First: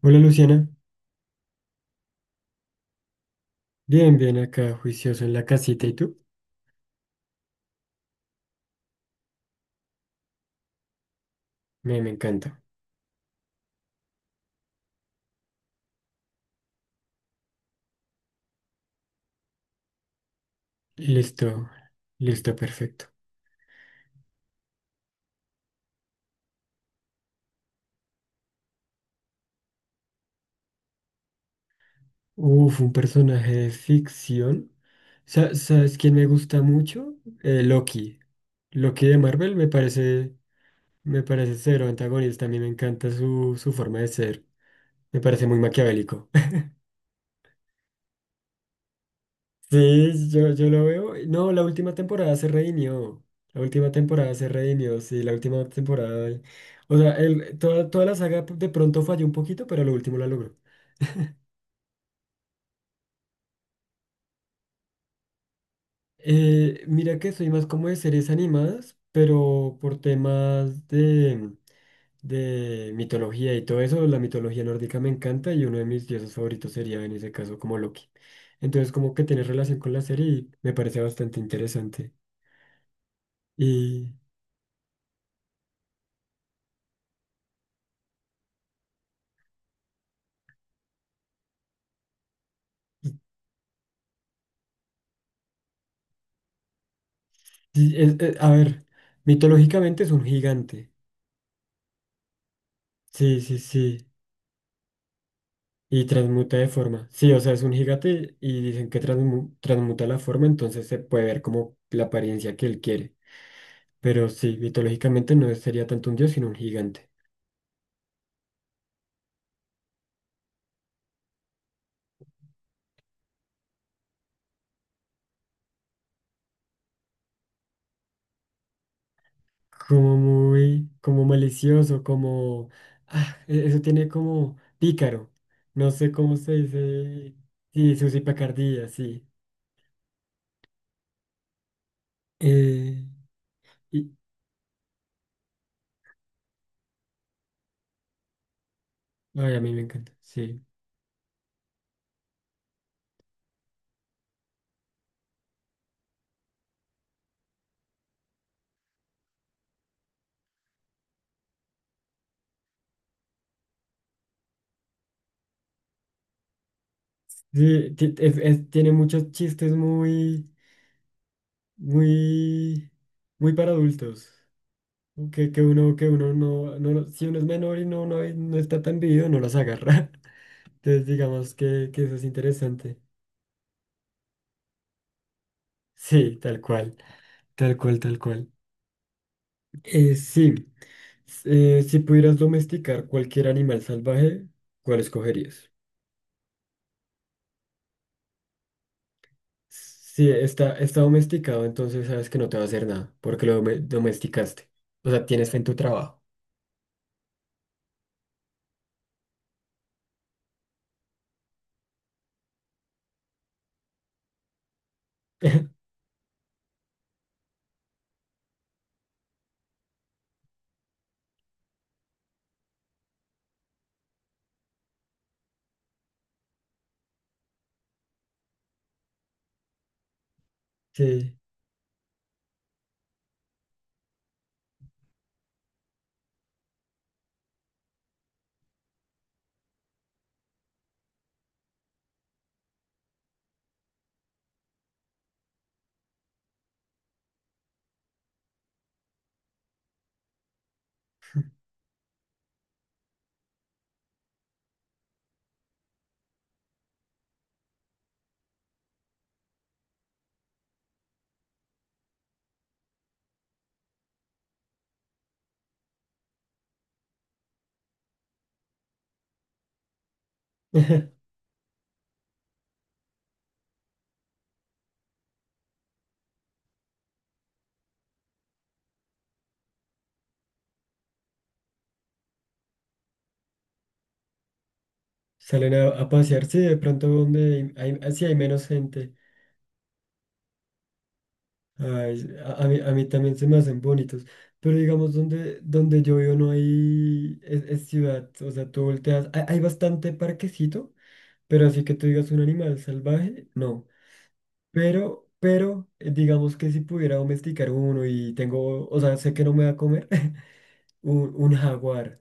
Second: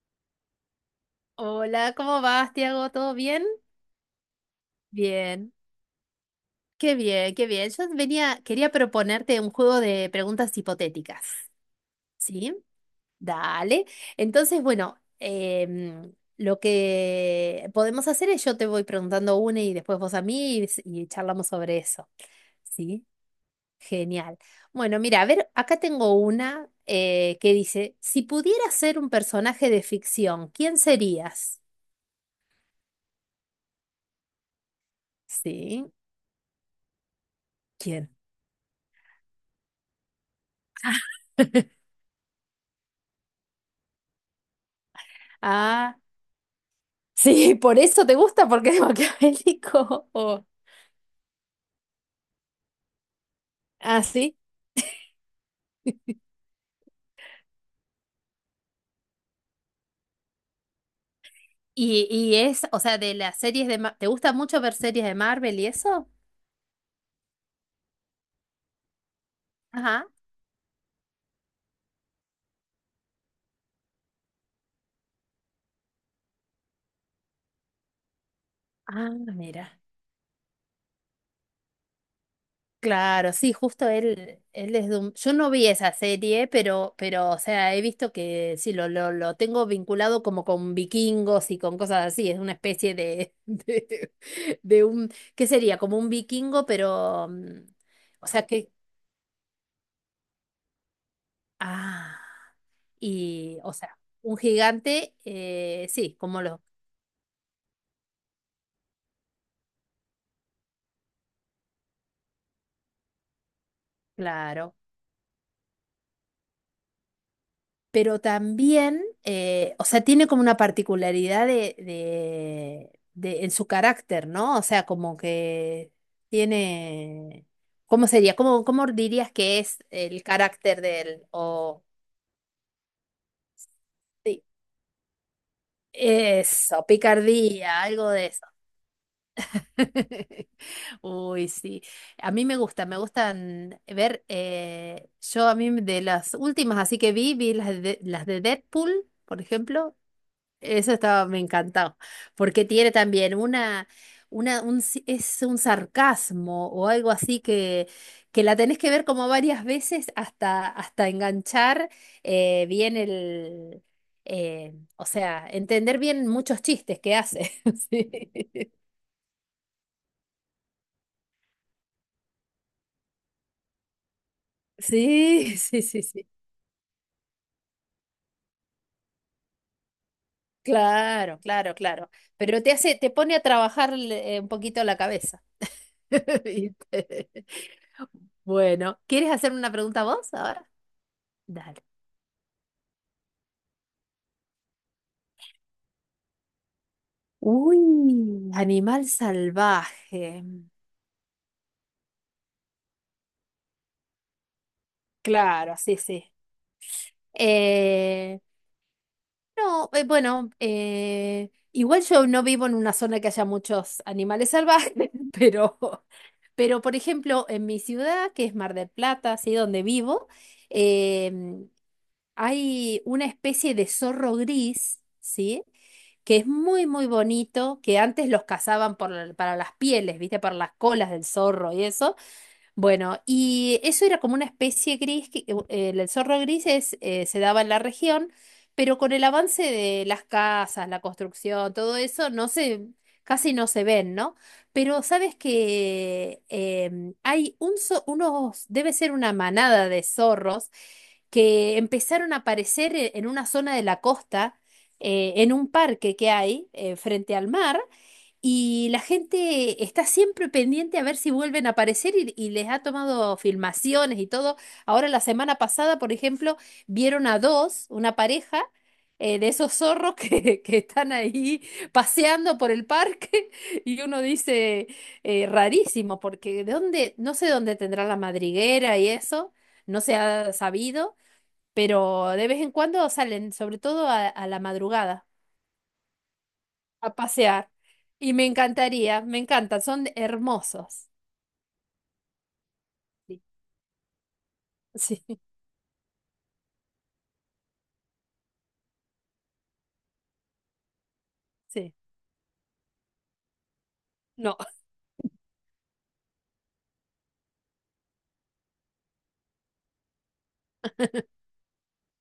Hola Luciana, Hola, ¿cómo vas, Tiago? ¿Todo bien? bien, bien acá, juicioso en la Bien, casita, ¿y tú? qué bien, qué bien. Yo venía, quería proponerte un juego de preguntas hipotéticas, Me ¿sí? encanta. Dale. Entonces, bueno, lo que podemos hacer es yo te voy preguntando una y después vos a mí y charlamos Listo, sobre eso, listo, ¿sí? perfecto. Genial. Bueno, mira, a ver, acá tengo una que dice, si pudieras ser un personaje de ficción, ¿quién serías? Uf, un personaje de ficción. ¿Sí? ¿Sabes quién me gusta mucho? ¿Quién? Loki. Loki de Marvel me parece cero antagonista, a mí me encanta su forma de ser. Me parece muy Ah, maquiavélico. sí, por eso te gusta, porque es maquiavélico. Sí, O... yo lo veo. No, la última temporada se redimió. La última Ah, temporada sí. se redimió, sí, la última temporada. O sea, toda la saga de pronto falló un poquito, pero lo último la logró. Y es, o sea, de las series de... ¿Te gusta mucho ver series de Marvel y eso? Mira que soy más como de series animadas, pero por Ajá. temas de mitología y todo eso, la mitología nórdica me encanta y uno de mis dioses favoritos sería en ese caso como Loki. Entonces Ah, como que tiene relación mira. con la serie y me parece bastante interesante. Claro, sí, justo Y él, yo no vi esa serie, pero, o sea, he visto que sí, lo tengo vinculado como con vikingos y con cosas así. Es una especie de, de un, ¿qué sería? Como un vikingo, pero, Sí, o sea a que, ver, mitológicamente es un gigante. ah. Sí, sí, Y, o sea, sí. un gigante, Y sí, como transmuta lo, de forma. Sí, o sea, es un gigante y dicen que transmuta la forma, entonces se puede ver como la apariencia que él quiere. Pero sí, claro. mitológicamente no sería tanto un dios, sino un gigante. Pero también, o sea, tiene como una particularidad en su carácter, ¿no? O sea, como que tiene, ¿cómo sería? ¿Cómo dirías que es Como el carácter muy, de él? como O, malicioso, como. Eso tiene sí, como pícaro. No sé cómo se eso, dice. picardía, Sí, su algo de eso. picardía, sí. Uy, sí. A mí me gusta, me Eh, gustan y... ver, yo a mí de las últimas, así que vi las de Deadpool, por Ay, a mí me ejemplo, encanta, sí. eso estaba, me encantó, porque tiene también una, un, si- es un sarcasmo o algo así que la tenés que ver como varias veces hasta, hasta enganchar bien el, o sea, entender bien muchos chistes que hace. Sí, Sí. tiene muchos chistes muy, muy, muy para adultos. Que, Sí, que sí, uno, sí, que sí. uno no, no, si uno es menor y no, no, no está tan vivido, no los agarra. Entonces, Claro, digamos claro, que claro. eso es Pero te hace, interesante. te pone a trabajar un poquito la cabeza. Sí, tal cual, ¿Viste? tal cual, tal cual. Bueno, ¿quieres hacer una pregunta vos Sí, ahora? s- Dale. Si pudieras domesticar cualquier animal salvaje, ¿cuál escogerías? Uy, animal Si salvaje. está domesticado, entonces sabes que no te va a hacer nada, porque lo domesticaste. O sea, tienes fe en Claro, tu sí, trabajo. sí. Eh, no, bueno, igual yo no vivo en una zona que haya muchos animales salvajes, pero, pero por ejemplo, en mi ciudad, que es Mar del Plata, así donde vivo, em, hay una especie de zorro gris, ¿sí? Que es muy, muy bonito, que antes los cazaban por, para las pieles, ¿viste? Para las colas del Sí. zorro y eso. Bueno, y eso era como una especie gris, que, el zorro gris es, se daba en la región, pero con el avance de las casas, la construcción, todo eso, no se, casi no se ven, ¿no? Pero sabes que hay un, debe ser una manada de zorros que empezaron a aparecer en una zona de la costa, en un parque que hay, frente al mar. Y la gente está siempre pendiente a ver si vuelven a aparecer y les ha tomado filmaciones y todo. Ahora la semana pasada, por ejemplo, vieron a dos, una pareja de esos zorros que, que están ahí paseando por el parque y uno dice, rarísimo, porque de dónde, no sé dónde tendrá la madriguera y eso, no se ha sabido, pero de vez en cuando salen, sobre todo a la madrugada Salen a pasear, sí, de pronto a pasear. donde hay sí Y hay me menos gente. encantaría, me encantan, son hermosos. Ay, a mí también Sí, se me hacen bonitos. Pero digamos, sí, donde yo vivo no hay es ciudad. O sea, tú volteas. Hay bastante parquecito, pero así sí. que tú digas un animal salvaje, no. No, Pero, digamos que si pudiera domesticar uno y tengo, o sea, sé que no me va a comer, un, un jaguar.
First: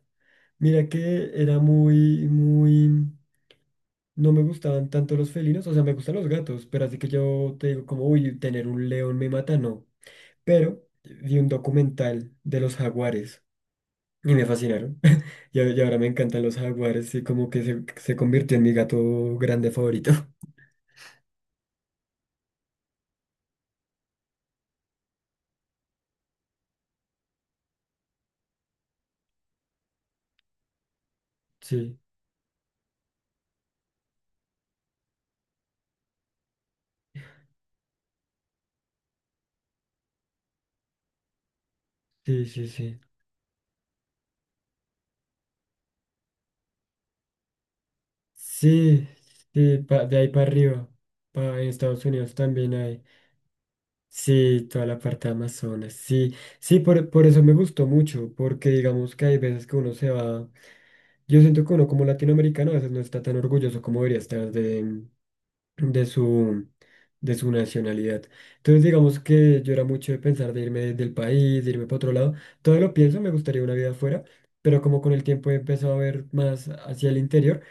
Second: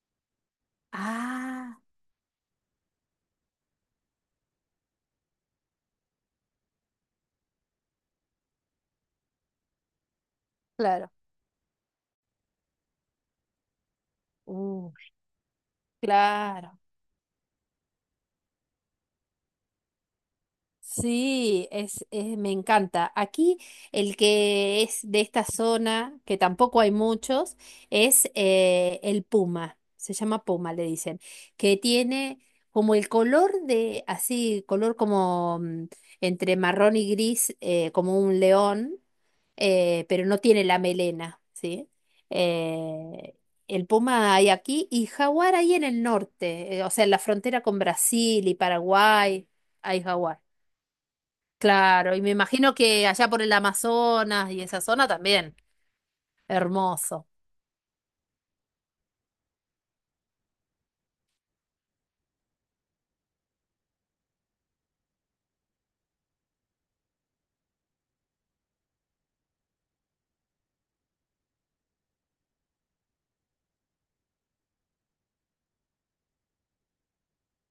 Mira que era Ah, muy, muy. No me gustaban tanto los felinos, o sea, me gustan los gatos, pero así que yo te digo como, uy, tener un león me mata, no. Pero claro, vi un documental de los jaguares y me uh, fascinaron. Y ahora me encantan los claro. jaguares y como que se convirtió en mi gato grande favorito. Sí, es, me encanta. Aquí el que es de esta zona, que tampoco hay muchos, es el puma. Se llama puma, le dicen, que Sí, tiene como el color de, así, color como entre marrón y gris, como un león, pero no tiene la melena, ¿sí? sí, sí, sí. Eh, el puma hay aquí y jaguar hay en el norte, o sea, en la frontera con Brasil y Sí, Paraguay sí, hay de ahí jaguar. para arriba. En Estados Claro, y me Unidos también imagino hay. que allá por el Amazonas y Sí, esa toda la zona parte de también, Amazonas. Sí, sí, por hermoso. eso me gustó mucho, porque digamos que hay veces que uno se va. Yo siento que uno como latinoamericano a veces no está tan orgulloso como debería estar de su, de su nacionalidad. Entonces digamos que yo era mucho de pensar de irme del país, de irme para otro lado. Todo lo pienso, me gustaría una vida afuera, pero como con el tiempo he empezado a ver más hacia el interior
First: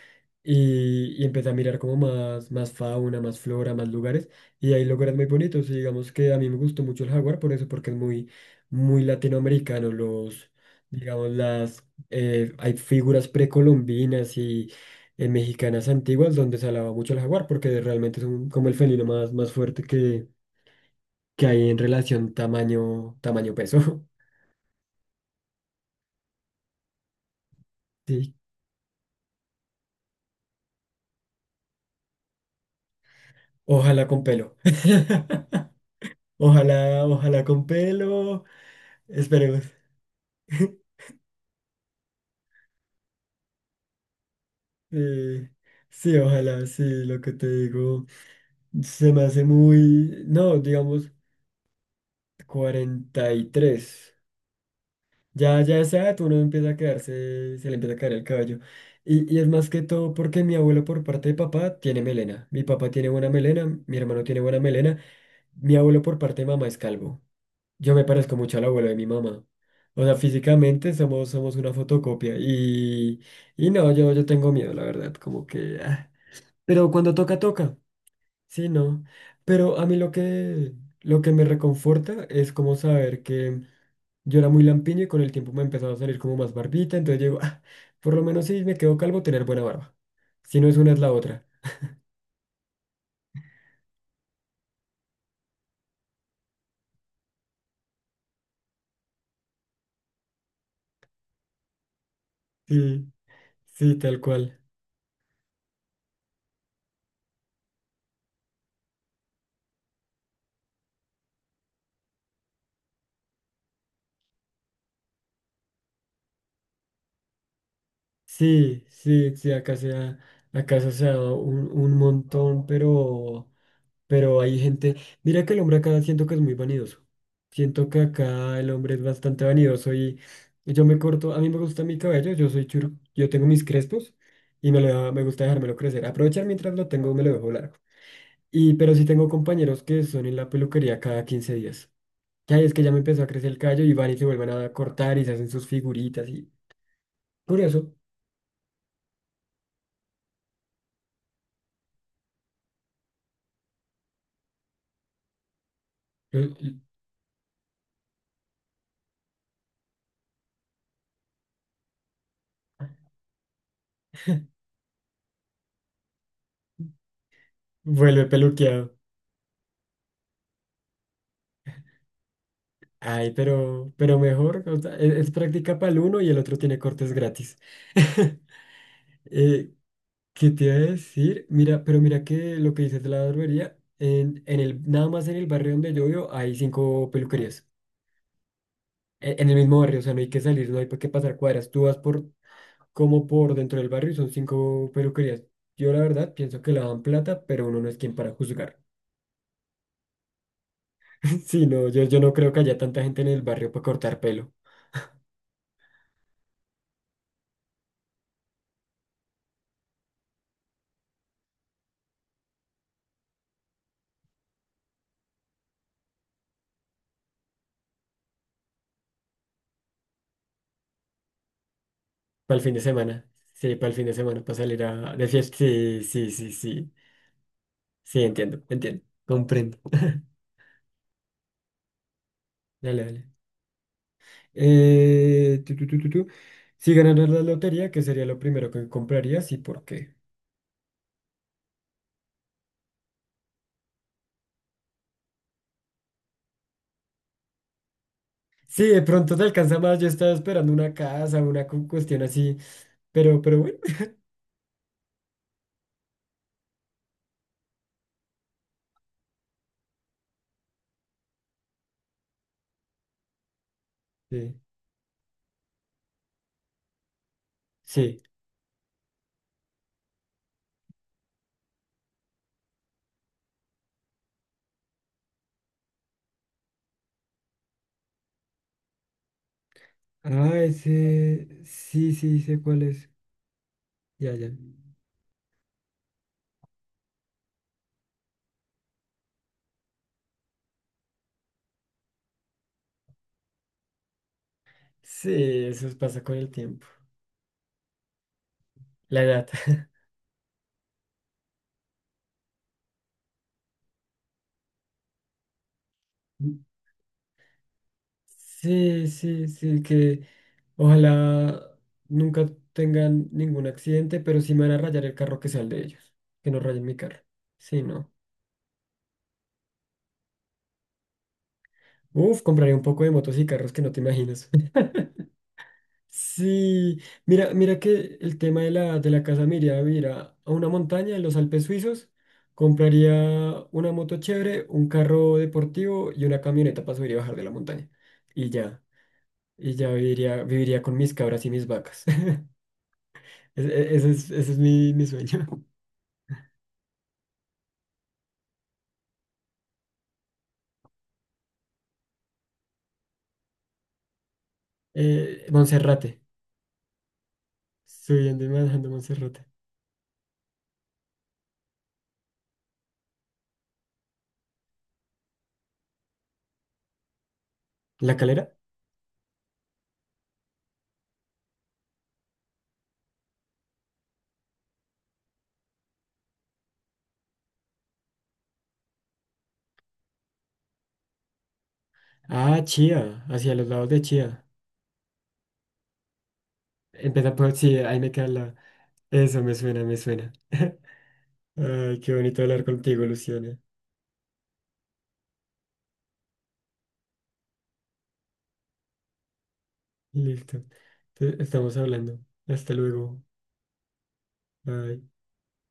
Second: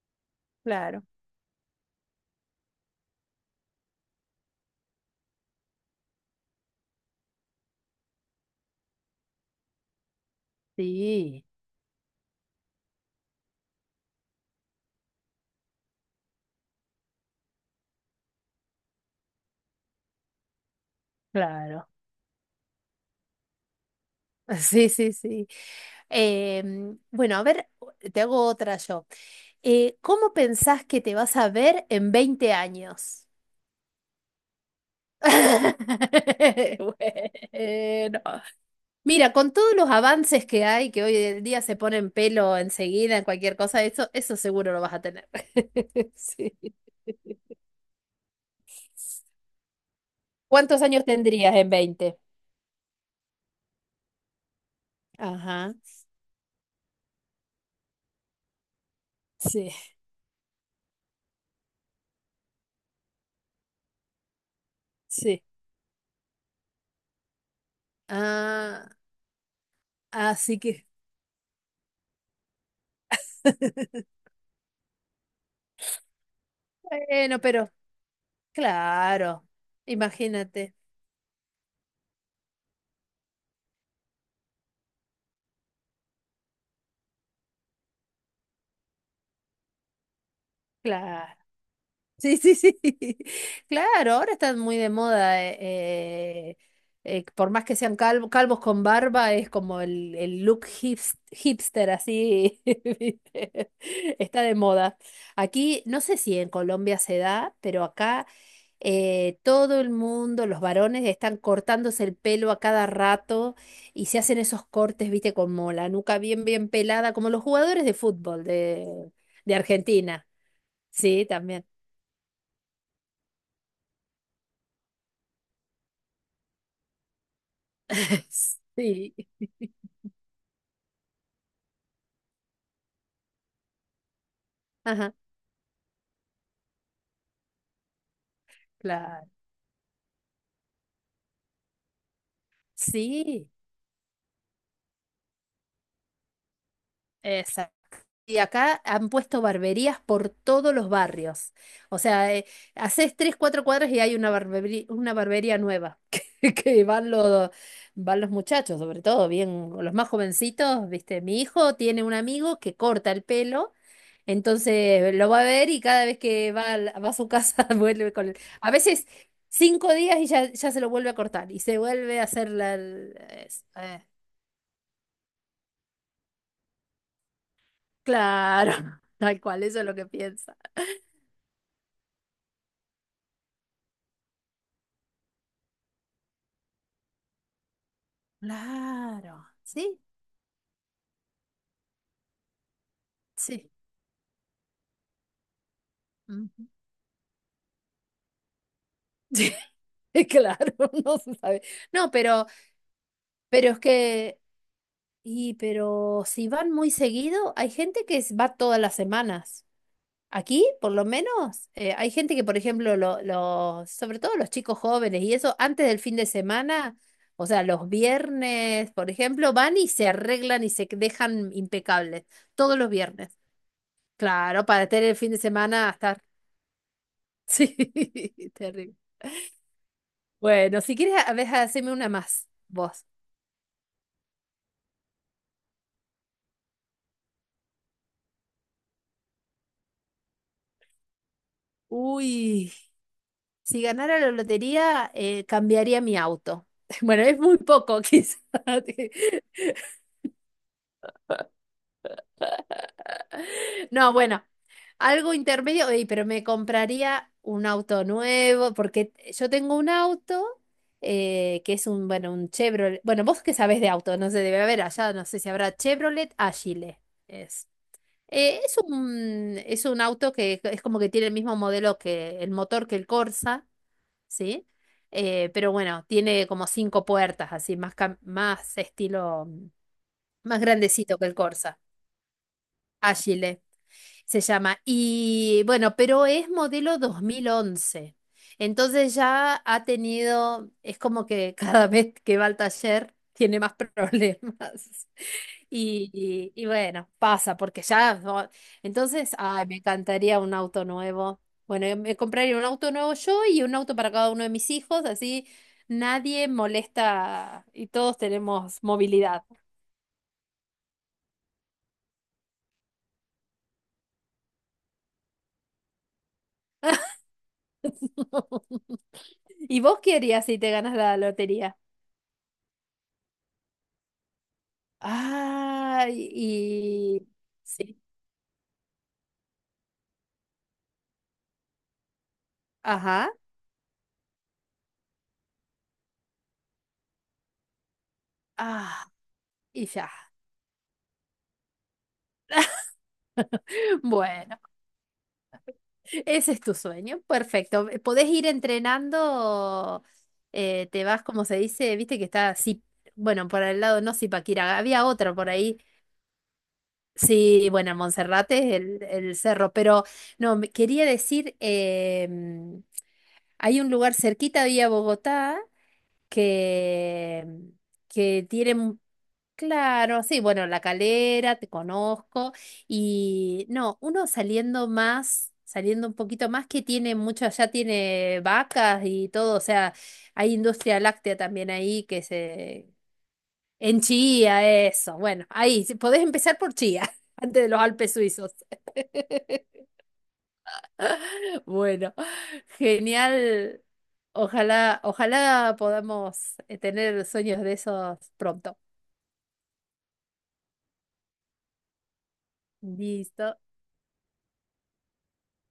Claro. y empecé a mirar como más fauna, más flora, más lugares, y hay lugares muy bonitos, y digamos que a mí me gustó mucho el jaguar por eso, porque es muy, muy latinoamericano, digamos, Sí, hay figuras precolombinas y mexicanas antiguas donde se alaba mucho el jaguar, porque realmente como el felino más fuerte que hay en claro. relación tamaño, peso. Sí, sí, sí. Bueno, a ver, te sí, hago otra yo. ¿Cómo pensás que te vas a ver en 20 años? ojalá con pelo. Ojalá, ojalá con Bueno, pelo. mira, con Esperemos. todos los avances que hay, que hoy en día se ponen pelo enseguida en cualquier cosa, eso seguro lo vas a tener. Eh, sí, Sí. ojalá, sí, lo que te digo se me hace muy, no, ¿Cuántos años digamos tendrías en 20? 43. Ya, ya Ajá. a esa edad uno empieza a quedarse, se le empieza a caer el cabello. Y es más Sí, que todo porque mi abuelo por parte de papá tiene melena. Mi papá tiene buena melena, mi hermano tiene buena melena, sí. mi abuelo por parte de mamá es calvo. Yo me parezco mucho al Ah, abuelo de mi mamá. O sea, así que, físicamente somos una fotocopia. Y no, yo tengo miedo, la verdad, como que... ah. Pero cuando toca, bueno, pero toca. Sí, no. claro, Pero a mí lo que, imagínate, lo que me reconforta es como saber que yo era muy lampiño y con el tiempo me empezaba a salir como más barbita. Entonces yo digo, "Ah, por lo menos si me quedo calvo, tener buena barba. Si no es una, es la claro. otra. Sí, sí, sí. Claro, ahora están muy de moda. Eh, por más que sean calvos con barba, es como el look hipster, así. Sí, ¿Viste? sí, tal Está de cual. moda. Aquí, no sé si en Colombia se da, pero acá todo el mundo, los varones, están cortándose el pelo a cada rato y se hacen esos cortes, viste, como la nuca bien, bien pelada, como los jugadores de fútbol Sí, sí, sí, de Argentina. acá eso se ha Sí, dado también. un montón, pero. Pero hay gente, mira que el hombre acá siento que es muy vanidoso. Siento que acá el hombre es Sí, bastante vanidoso y yo me corto, a mí me gusta mi cabello, yo soy churu, yo tengo mis crespos y ajá, me gusta dejármelo crecer. Aprovechar mientras lo tengo, me lo dejo largo. Y pero sí tengo claro. compañeros que son en la peluquería cada 15 días. Ya es que ya me empezó a Sí, crecer el cabello y van y se vuelven a cortar y se hacen sus figuritas y exacto. curioso, Y acá han puesto barberías por todos los barrios. O sea, haces 3, 4 cuadras y hay una barbería nueva que, eh, que van los muchachos, sobre todo, bien, los más jovencitos, ¿viste? Mi hijo tiene un amigo que corta el pelo. Entonces lo va a ver y cada vez que va, va a su casa vuelve vuelve con... A peluqueado. veces 5 días y ya, ya se lo vuelve a cortar y se vuelve a hacer la... Ay, pero, pero mejor, o sea, es práctica para el uno y el otro tiene cortes gratis. claro, tal cual, Eh, eso es lo que ¿Qué piensa. te iba a decir? Mira, pero mira que lo que dices de la barbería, nada más en el barrio donde yo vivo hay cinco peluquerías. En, Claro, en el mismo sí, barrio, o sea, no hay que salir, no hay que pasar cuadras. Tú vas como por sí. dentro del barrio y son cinco peluquerías. Yo la verdad pienso Ujú. que lavan plata, pero uno no es quien para juzgar. Claro, no se sabe. Sí, no, yo, No, yo no pero, creo que haya tanta gente en el barrio pero es para cortar que... pelo. Y pero si van muy seguido, hay gente que va todas las semanas. Aquí, por lo menos, hay gente que, por ejemplo, los, sobre todo los chicos jóvenes y eso, antes del fin de semana, o sea, los viernes, por ejemplo, van y se arreglan y se dejan impecables Para el fin todos de los semana. viernes. Sí, para el fin de semana, para Claro, salir para tener el de fin de fiesta. semana a Sí, estar. sí, sí, sí. Sí, Sí, entiendo, terrible. entiendo. Comprendo. Bueno, si quieres, a ver, haceme una más, Dale, vos. dale. Tu, tu, tu, tu, tu. Si ganaras la lotería, ¿qué sería lo primero que comprarías y por qué? Uy, si ganara la lotería, cambiaría mi auto. Bueno, es muy poco, quizás. Sí, de pronto te alcanza más. Yo estaba esperando una casa, una cuestión así. Pero, bueno. No, bueno, algo intermedio, ey, pero me compraría un auto nuevo, porque yo tengo un auto que es un, bueno, un Chevrolet. Bueno, vos que sabés de auto, no sé, Sí, debe haber allá, no sé si habrá Chevrolet Agile. Es. sí. Es un, auto que es como que tiene el mismo modelo que el motor que el Corsa, ¿sí? Pero bueno, tiene como 5 puertas, así, más estilo, Ah, más grandecito que el ese. Corsa. Sí, sí, sé cuál es. Agile. Ya, Se ya. llama. Y bueno, pero es modelo 2011. Entonces ya ha tenido, es como que cada vez que va al taller tiene más problemas. Sí, eso Y, pasa con el y- y tiempo. bueno, pasa, porque ya... La Entonces, edad. ay, me encantaría un auto nuevo. Bueno, yo me compraría un auto nuevo yo y un auto para cada uno de mis hijos, así nadie molesta y todos tenemos Sí, movilidad. sí, sí, que ojalá nunca tengan ningún accidente, pero sí me van a rayar el carro que sea el de ellos. Que no rayen mi carro. Sí, no. ¿Y vos qué harías si te ganas la lotería? Uf, compraré un poco de motos y carros que no te imaginas. Ah, Sí, y mira, mira sí, que el tema de la, casa me iría a vivir a una montaña en los Alpes suizos. ajá, Compraría una moto chévere, un carro deportivo y una camioneta para subir y bajar de la montaña. Y ya, ah, y y ya ya. viviría con mis cabras y mis vacas. Ese, ese es, ese es Bueno, mi sueño. ese es tu sueño, perfecto. Podés ir entrenando, te vas, como se dice, viste que está así, bueno, por el lado no Zipaquirá, había otro por ahí. Monserrate. Sí, bueno, Subiendo y Monserrate es bajando el Monserrate. cerro, pero no, quería decir, hay un lugar cerquita de ahí a Bogotá que, ¿La que Calera? tiene, claro, sí, bueno, La Calera, te conozco. Y no, uno saliendo más, saliendo un poquito más, que tiene mucho, allá tiene vacas y todo, o sea, hay industria láctea también ahí que Ah, se... Chía. Hacia los lados de En Chía. Chía, eso. Bueno, ahí, si podés empezar por Chía, Empieza por antes de sí, los ahí me Alpes queda suizos. la. Eso me suena, me suena. Ay, qué Bueno, bonito hablar contigo, Luciana. genial. Ojalá, ojalá podamos tener sueños de esos pronto. Listo. Estamos hablando. Hasta luego. Listo. Bye.